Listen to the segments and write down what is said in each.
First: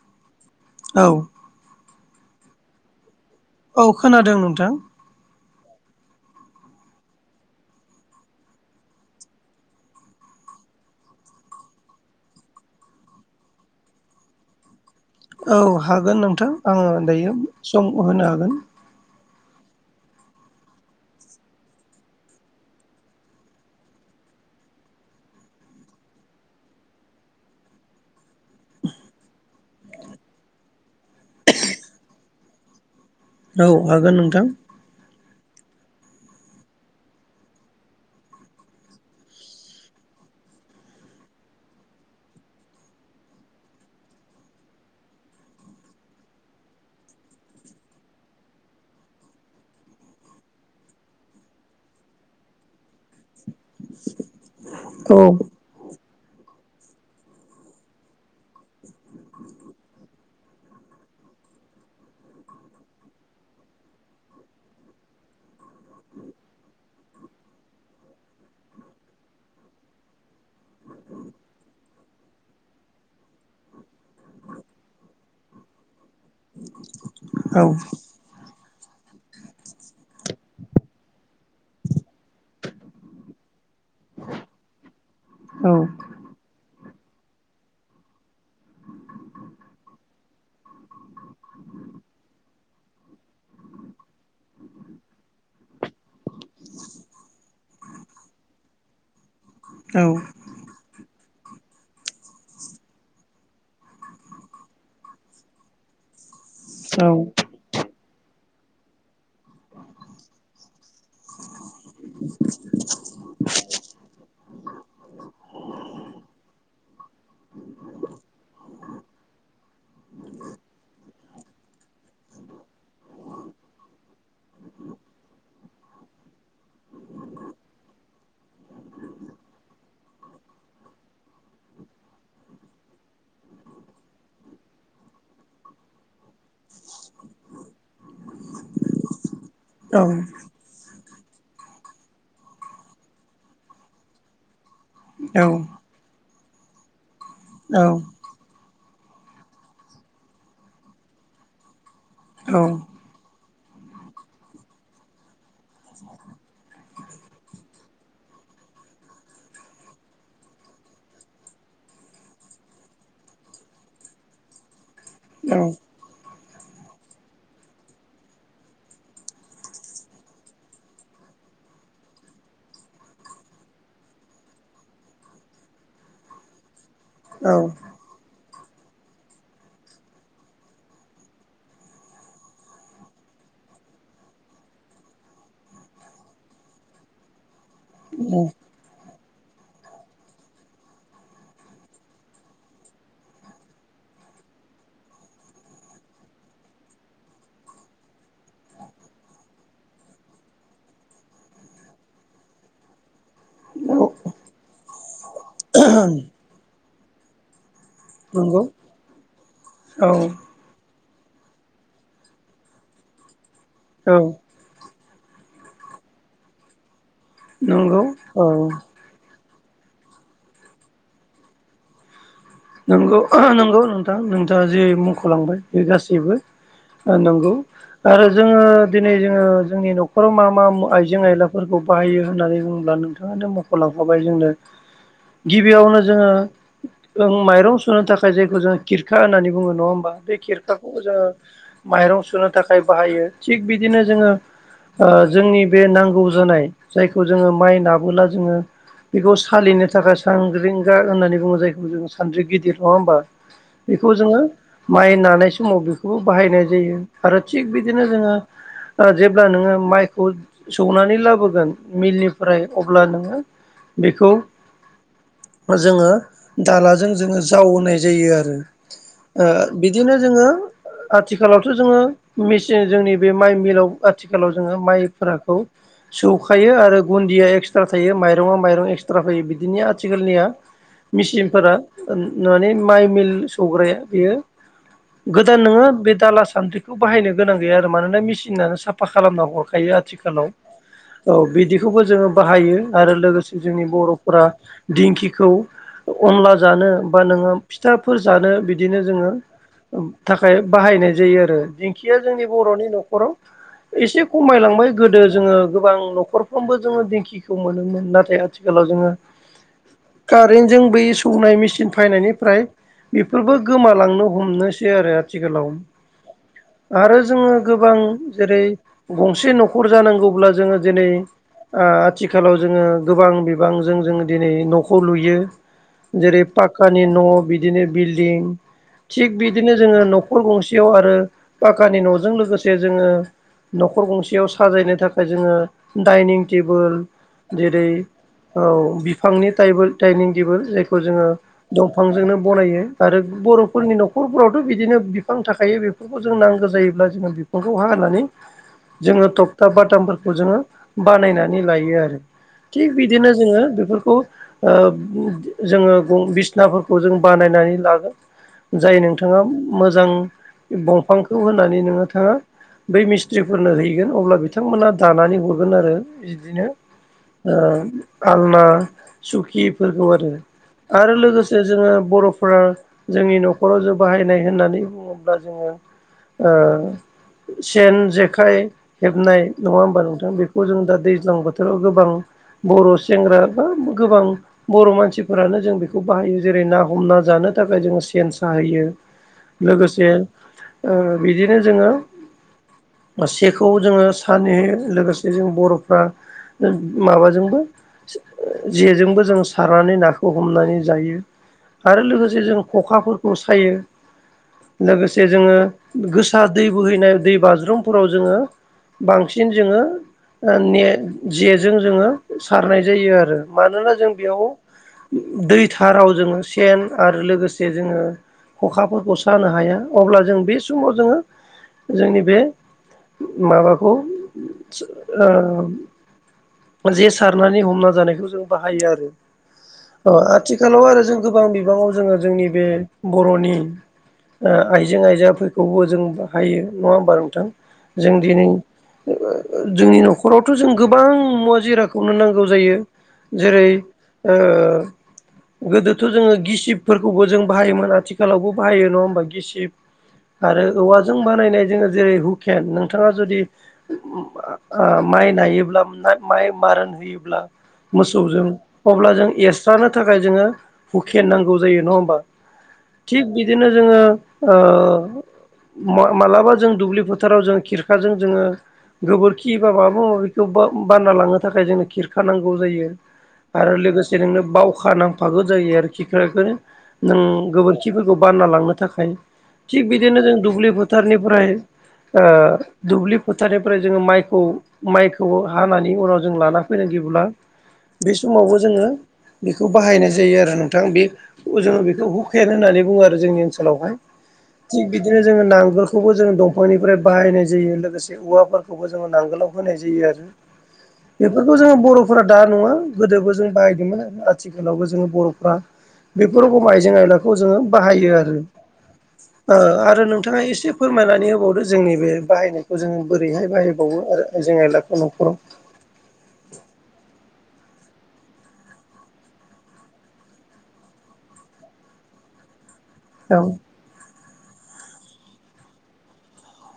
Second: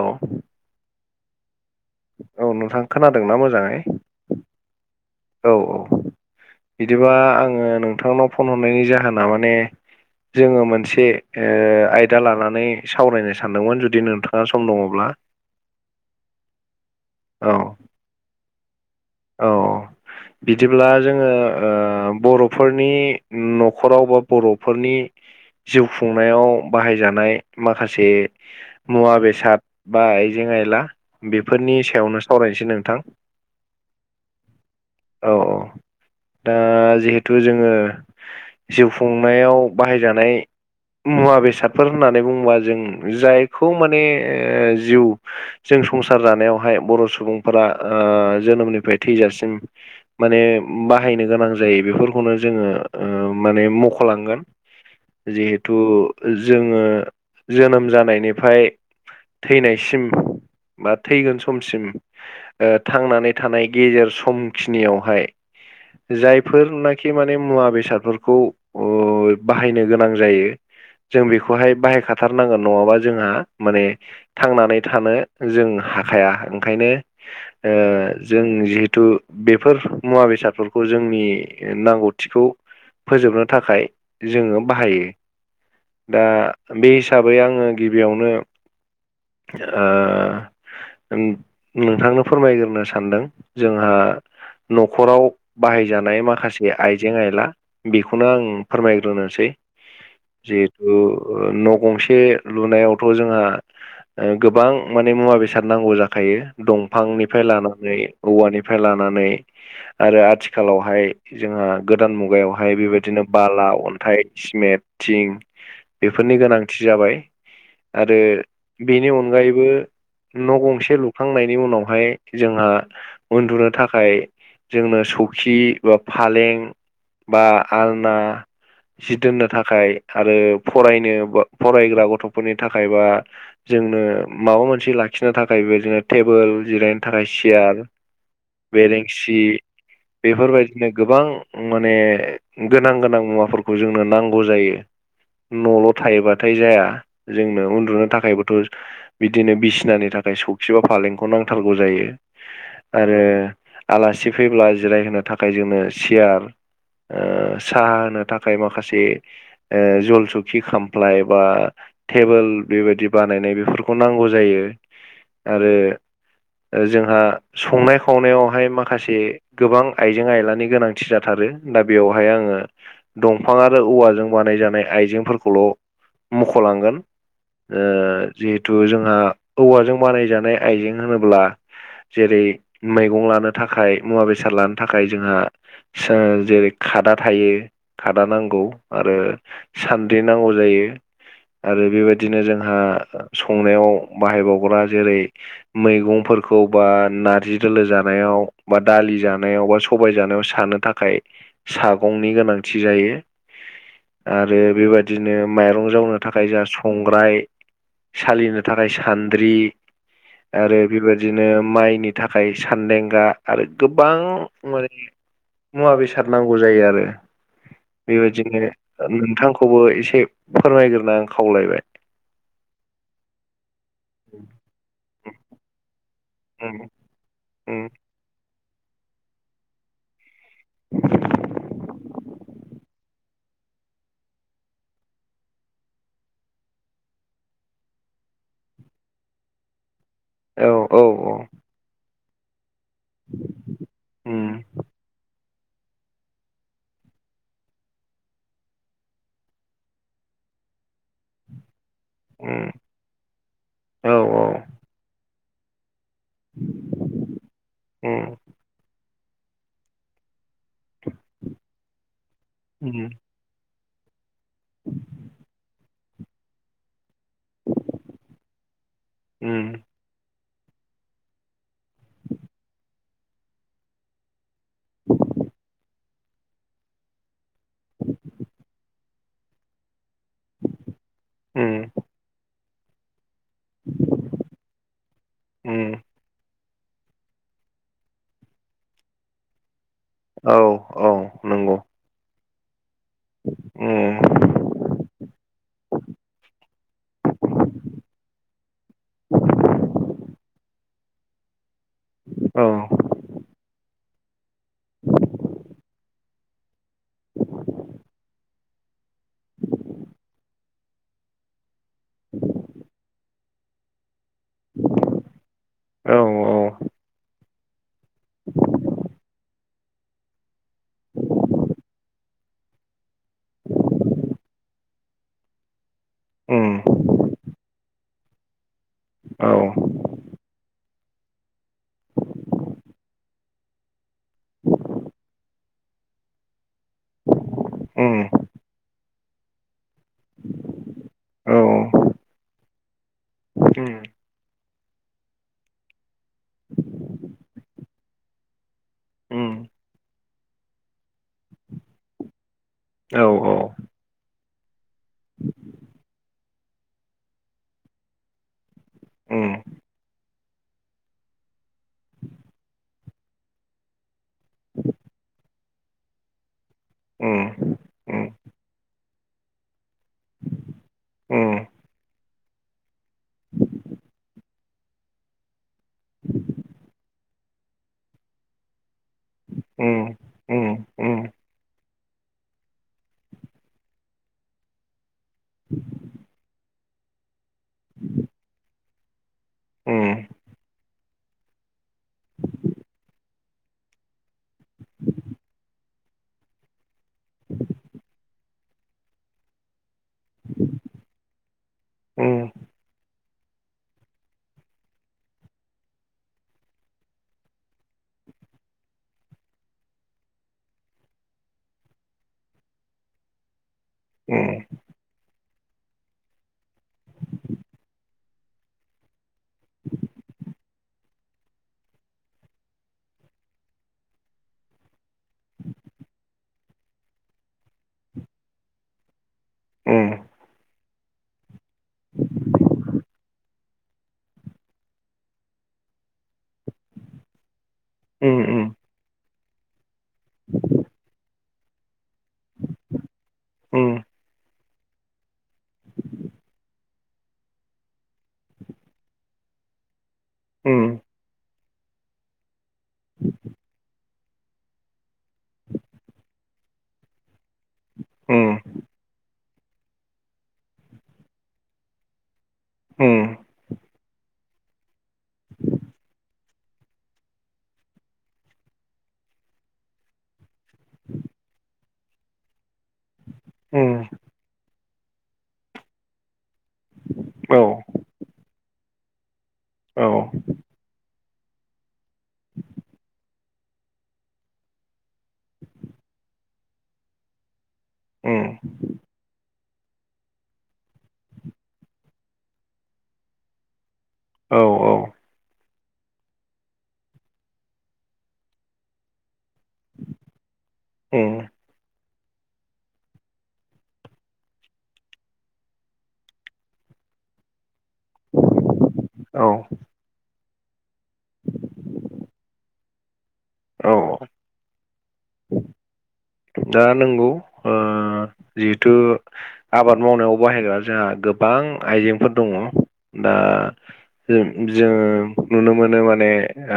औ औ औ नोंथां खोनादोंना मो औ खोनादों नोंथां औ औ बिदिबा आङो नोंथांनाव फन हरनायनि जाहोना माने जोङो मोनसे ओ आयदा लानानै सावरायनो सानदोंमोन जुदि नोंथाङा सम दङब्ला औ हागोन नोंथां आङो दायो औ सम होनो हागोन औ बिदिब्ला जोङो ओ बर'फोरनि नखराव बा बर'फोरनि जिउ खुंनायाव बाहायजानाय माखासे मुवा बेसाद बा आइजें आइला बेफोरनि सायावनो सावरायनोसै नोंथां औ हागोन नोंथां औ औ दा जिहेथु जोङो जिउ खुंनायाव बाहायजानाय मुवा बेसादफोर होननानै बुङोबा जों जायखौ माने जिउ जों संसार जानायावहाय बर' सुबुंफोरा जोनोमनिफ्राय थैजासिम माने बाहायनो गोनां जायो बेफोरखौनो जोङो माने मख'लांगोन औ जिहेथु जोङो जोनोम जानायनिफ्राय थैनायसिम बा थैगोन समसिम थांनानै थानाय गेजेर समखिनियावहाय जायफोरनाखि माने मुवा बेसादफोरखौ उ बाहायनो गोनां जायो जों बेखौहाय बाहायखाथारनांगोन नङाबा जोंहा माने थांनानै थानो जों हाखाया ओंखायनो औ जों जिहेथु बेफोर मुवा बेसादफोरखौ जोंनि नांगौथिखौ फोजोबनो थाखाय जोङो बाहायो। औ दा बे हिसाबै आङो गिबियावनो ओ नोंथांनो फोरमायग्रोनो सानदों जोंहा न'खराव बाहायजानाय माखासे आइजें आइला बेखौनो आं फोरमायग्रोनोसै। औ जिहेथु न' गंसे लुनायावथ' जोंहा गोबां माने मुवा बेसाद नांगौ जाखायो औ दंफांनिफ्राय लानानै औवानिफ्राय लानानै आरो आथिखालावहाय जोंहा गोदान मुगायावहाय बेबायदिनो बाला अन्थाइ सिमेटिं बेफोरनि गोनांथि जाबाय आरो बेनि अनगायैबो न' गंसे लुख्लांनायनि उनावहाय जोंहा उन्दुर थाखाय जोंनो सौखि बा फालें बा आलना जि दोननो थाखाय आरो फरायनो फरायग्रा गथ'फोरनि थाखाय बा जोंनो माबा मोनसे लाखिनो थाखाय बे जदिनो टेबोल जिरायनो थाखाय सियार बेेरिंसि औ। बेफोरबायदिनो गोबां माने गोनां गोनां मुवाफोरखौ जोंनो नांगौ जायो। न'ल' थायोबाथाय जाया जोंनो उन्दुनो थाखायबोथ' बिदिनो बिसिनानि थाखाय सौखिबा फालेंखौ नांथारगौ जायो आरो आलासि फैब्ला जिरायहोनो थाखाय जोंनो सियार साहा होनो थाखाय माखासे जलसुखि खामफ्लाय बा टेबोल बेबायदि बानायनाय बेफोरखौ नांगौ जायो। आरो जोंहा संनाय खावनायावहाय माखासे गोबां आइजें आयलानि गोनांथि जाथारो दा बेवहाय आङो दंफां आरो औवाजों बानायजानाय आइजेंफोरखौल' मुख'लांगोन। औ। जिहेथु जोंहा औवाजों बानायजानाय आइजें होनोब्ला जेरै मैगं लानो थाखाय मुवा बेसाद लानो थाखाय जोंहा जेरै खादा थायो खादा नांगौ आरो सान्द्रि नांगौ जायो। आरो बेबायदिनो जोंहा संनायाव बाहायबावग्रा जेरै मैगंफोरखौ बा नार्जि दोलो जानायाव बा दालि जानायाव बा सबाय जानायाव सानो थाखाय सागंनि गोनांथि जायो औ आरो बेबायादि बिदिनो माइरं औ जावनो थाखाय जोंहा संग्राय नंगौ सालिनो थाखाय सान्द्रि औ आरो बेबायादिनो माइनि थाखाय सानदेंगा आरो औ गोबां माने मुवा बेसाद नांगौ जायो आरो नंगौ औ बेबायदिनो नोंथांखौबो एसे फोरमायग्रोनो आं खावलायबाय। नोंगौ नंगौ नोंथां नोंथाङा जे मुंख'लांबाय बे गासैबो ओम। नंगौ आरो जोङो दिनै जोङो जोंनि न'खराव मा मा आइजें आयलाफोरखौ बाहायो होन्नानै बुङोब्ला नोंथ थांङानो मख'लांफाबाय जोंनो गिबियावनो जोङो जों माइरं सुनो थाखाय जायखौ जोंङ खिरखा होननानै बुङो नङा होमबा बे औ खिरखाखौ औ जोङो औ माइरं सुनो थाखाय बाहायो थिग बिदिनो जोङो उम ओ जोंनि बे नांगौ जानाय जायखौ जोङो माइ नाबोला जोङो बेखौ सालिनो थाखाय सांग्रिंगा होननानै बुङो जायखौ जों सान्द्रि उम गिदिर नङा होमबा औ बेखौ जोङो माइ नानाय समाव बेखौ खौबो बाहायनाय जायो आरो थिग बिदिनो उम जोङो ओ जेब्ला नोङो माइखौ सौनानै लाबोगोन मिलनिफ्राय अब्ला उम नोङो बेखौ जोङो दाला जोङो जाव होनाय जायो आरो ओ उम बिदिनो जोङो आथिखालावथ' जोङो मेचिन जोंनि बे माइ मिलाव आथिखालाव जोङो माइफोराखौ सौखायो आरो गुन्दिया एकस्रा क्सट्रा थायो माइरङा माइरं एक्सट्रा फैयो बिदिनो आथिखालनिया मेसिनफोरा उम ओन माने माइ मिल सौग्राया बेयो गोदान नोङा उम बे दाला सान्थ्रि बेखौ बाहायनो गोनां गैया आरो मानोना मेचिनानो साफा खालामना हरखायो आथिखाल औ बिदिखौबो जोङो बाहायो आरो लोगोसे जोंनि उम बर'फोरा दिंखिखौ अनला नो बा नोङो फिथाफोर जानो बिदिनो जोङो थाखाय बाहायनाय जायोआरो दिंखिया जोंनि औ बर'नि न'खराव एसे खमायलांबाय गोदो जोङो गोबां न'खरफ्रामबो जोङो दिंखि बिखौ मोनोमोन नाथाय आथिखालाव जोङो खारेन्टजों बै थौनाय मेचिन फायनायनिफ्राय बेफोरबो गोमालांनो हम हमनोसै आरो आथिखालाव औ आरो जोङो गोबां जेरै गंसे न'खर जानांगौब्ला जोङो दिनै ओ आथिखालाव जोङो गोबां बिबांजों जोङो दिनै न'खौ लुयो। जेरै उम पाक्कानि न' बिदिनो बिल्डिं थिग औ बिदिनो जोङो न'खर नखर गंसेयाव आरो पाखानि न'जों लोगोसे जोङो न'खर गंसेयाव साजायनो थाखाय जोङो दाइनिं टेबोल जेरै उम औ बिफांनि टायबोल दाइनिं टेबोल जाय खौ जोङो औ दंफांजोंनो बनायो आरो उम बर'फोरनि न'खरफोरावथ' बिदिनो बिफां थाखायो बेफोरखौ जों नांगौ जायोब्ला जोंना बिफांखौ हानानै जोङो उम थखथाब बाटामफोरखौ जोङो बानायनानै लायोआरो। थिग औ बिदिनो जोङो बेफोरखौ ओ जोङो ब बिसनाफोरखौ जों बानायनानै लागोन। जाय नोंथाङा उम मोजां दंफांखौ होनानै नोङो थाङा बै मिस्ट्रिफोरनो हैगोन अब्ला बिथांमोना दानानै हरगोन आरो बिदिनो ओ उम उम आलना सुखिफोरखौआरो। आरो उम लोगोसे जोङो बर'फोरा जोंनि न'खराव जों बाहायनाय होननानै बुङोब्ला जोङो ओ सेन जेखाइ हेबनाय नङा होमबा उम नोंथां बेखौ उम जों दा उम दैज्लां बोथोराव गोबां बर' सेंग्रा बा गोबां बर' मानसि फोरानो जों बेखौ बाहायो जेरै ना हमना जानो थाखाय जोङो सेन साहैयो उम लोगोसे बिदिनो जोङो सेखौ जोङो सानै लोगोसे जों बर'फ्रा माबाजोंबो जेजोंबो जों सारनानै नाखौ हमनानै जायो आरो उम लोगोसे जों खखाफोरखौ सायो लोगोसे जोङो गोसा दै बोहैनाय दै बाज्रुमफोराव जोङो बांसिन जोङो नेट जेजों जोङो सारनाय जायो आरो मानोना जों बेयाव [unintelligible] दैथाराव जोङो सेन आरो लोगोसे जोङो, अखाफोरखौसो हाया अब्ला जों बे समाव जोङो जोंनि बे माबाखौ ओ जे सारनानै हमना जानायखौ जों बाहायो आरो औ आथिखालाव आरो जों गोबां बिबाङाव जोङो जोंनि बे बर'नि आइजें आइजाफोरखौबो जों बाहायो नङा होमबा नोंथां जों उम दिनै जोंनि न'खरावथ' जों गोबां मुवा जिरादखौनो नांगौ जायो। जेरै उम ओ गोदोथ' जोङो गिसिबफोरखौबो जों बाहायोमोन आथिखालावबो बाहायो नङा होमबा गिसिब, आरो औवाजों बानायनाय जोङो जेरै हुकेन नोंथाङा जुदि, ओ माइ नायोब्ला ना माइ मारोन होयोब्ला, मोसौजों अब्ला जों एस्रानो थाखाय जोङो हुखेन नांगौ जायो नङा होमबा, थिग उम बिदिनो जोङो। मालाबा जों दुब्लि फोथाराव जों खिरखाजों जोङो, गोबोरखि बा माबा माबािखौ बानना लांनो थाखाय जोंनो खिरखा नांगौ जायो। आरो उम लोगोसे नोंनो, बावखा नांफागौ जायो आरोखि बेखौनो नों औ गोबोरखिफोरखौ बानना लांनो थाखाय, थिग औ बिदिनो जों दुब्लि फोथारनिफ्राय, ओ दुब्लि फोथारनिफ्राय जोङो माइखौ, माइखौबो हानानै उनाव जों लाना फैन नागिरब्ला बे उम समावबो जोङो, बेखौ बाहायनाय जायो आरो नोंथां बे, जोङो बेखौ हुखेन होननानै बुङो आरो जोंनि ओनसोलावहाय, औ थिग बिदिनो जोङो नांगोलखौबो जोङो दंफांनिफ्राय बाहायनाय जायो लोगोसे, औवाफोरखौबो जोङो नांगोलाव होनाय जायो आरो उम बेफोरखौ जोङो बर'फोरा दा नङा गोदोबो जों बाहायदोंमोन, आथिखालावबो जोङो बर'फ्रा बेफोर रोखोम आइजें आयलाखौ जोङो बाहायो आरो औ आरो नोंथाङा एसे फोरमायनानै होबावदो जोंनि बे बाहायनायखौ जोङो बोरैहाय औ बाहायबावो आरो आइजें आइला न'खराव दा नंगौ ओ जिहेथु आबाद मावनायाव बाहायग्रा जोंहा गोबां आइजेंफोर दङ दा जों नुनो मोनो माने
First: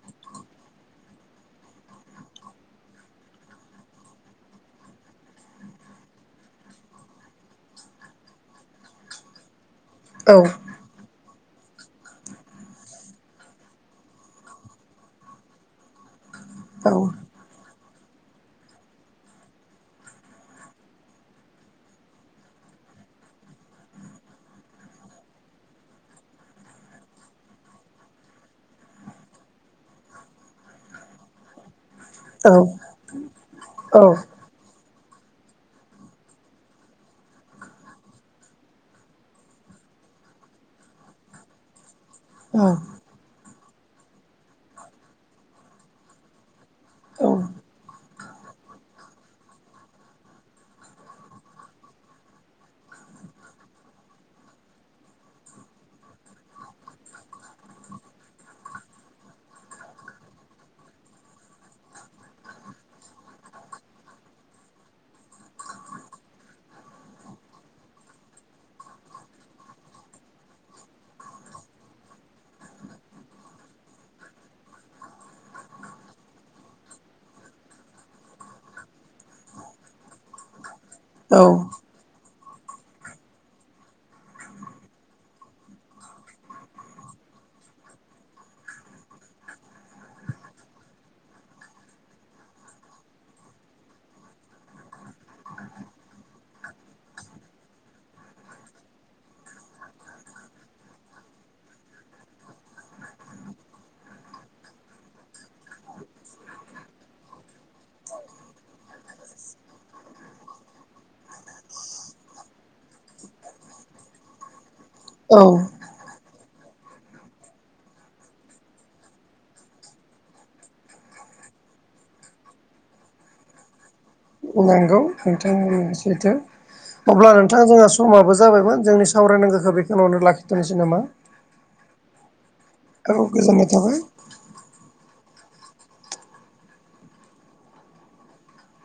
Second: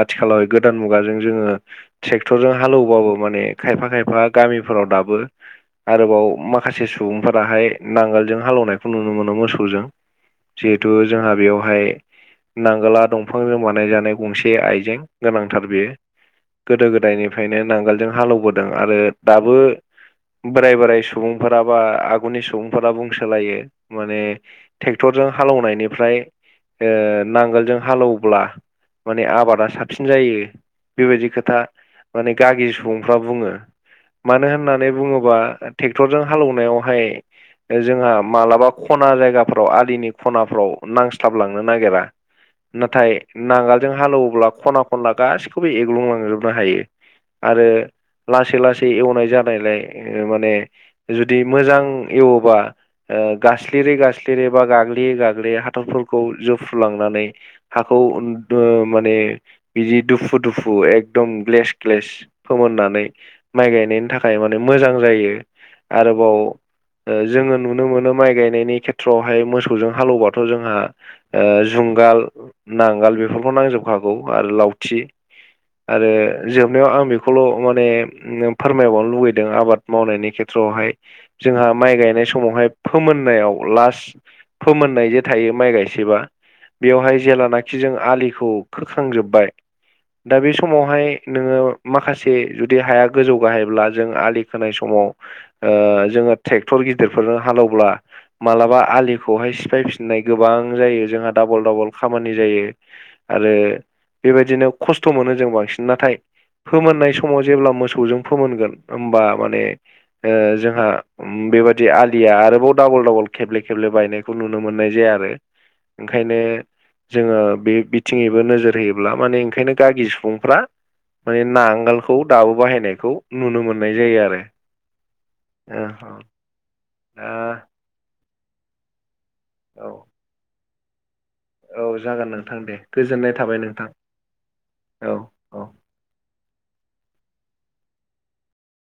आथिखालाव गोदान मुगाजों जोङो, ट्रेक्टरजों हालेवबाबो माने खायफा खायफा गामिफोराव दाबो आरोबाव माखासे सुबुंफोराहाय नांगोलजों हालेवनायखौ नुनो मोनो मोसौजों औ जिहेथु जोंहा बेयावहाय नांगोला दंफांजों बानाय जानाय गंसे आइजें गोनांथार बेयो, गोदो औ गोदायनिफ्रायनो नांगोलजों हालेवबोदों आरो दाबो, बोराय बोराय सुबुंफोरा बा आगुनि सुबुंफोरा बुंसोलायो माने ट्रेक्टरजों हालेवनायनिफ्राय ओ नांगोलजों हालौब्ला माने आबादा साबसिन जायो बेबायदि खोथा माने गागि सुबुंफ्रा बुंङो, औ मानो होननानै बुंङोबा ट्रेक्टरजों हालेवनायावहाय, जोंहा मालाबा खना जायगाफ्राव आलिनि खनाफ्राव नांस्लाबलांनो नागिरा नाथाय नांगोलजों हालौवोब्ला खना खनला गासिखौबो एग्लुंलांजोबनो हायो। औ आरो लासै लासै एवनाय जानायलाय माने जुदि मोजां एवोबा गासलिरै गासलिरै बा गाग्लियै गाग्लियै हाथरफोरखौ जोफ्रुलांनानै हाखौ माने बिदि दुफु दुफु एकदम ग्लेस ग्लेस फोमोननानै माइ गायनायनि थाखाय माने मोजां जायो आरोबाव जोंङो नुनो मोनो माइ गायनायनि खेथ्रआवहाय मोसौजों हालेवबाथ' जोंहा जुंगाल नांगाल बेफोरखौ नांजोबखागौ आरो लावथि। आरो जोबनायाव आं बेखौल' माने फोरमायबावनो लुुबैदों आबाद मावनायनि खेथ्रआवहाय औ जोंहा माइ गायनाय सम समावहाय फोमोननायाव लास्ट फोमोननाय जे थायो माइ गायसबा बेवहाय जेेलानाखि जों आलिखौ खोरखांजोब्बाय दा बे समावहाय नोंङो माखासे जुदि हाया गोजौ गाहायब्ला जों आलि खोनाय समाव ओ जोंङो ट्रेक्टर गिदिरफोरजों हालेवब्ला मालाबा आलिखौहाय सिफायफिननाय गोबां जायो जोंहा डाबल डाबल खामानि जायो। आरो बेबायदिनो खस्थ' मोनो जों बांसिन नाथाय फोमोननाय समाव जेब्ला मोसौ मौजों फोमोनगोन होमबा माने जोंहा बेबायादि आलिया आरोबाव डाबल डाबल खेब्ले खेब्ले बायनायखौ नुनो मोननाय जाया आरो। औ ओंखायनो जोंङो बे बिथिङैबो नोजोर होयोब्ला माने ओंखायनो गागि सुबुंफ्रा माने नांगोलखौ दाबो बाहायनायखौ नुनो मोननाय जायो आरो। बुंनांगौ नोंथांनि ओ जिथो अब्ला नोंथां दा जोंहा समाबो जाबायमोन जोंनि सम सावरायनांगौखौ औ बेखौ नुनो लाखिथोंनोसै नामा? औ जागोन नोंथां दे गोजोननाय थाबाय नोंथां औ। औ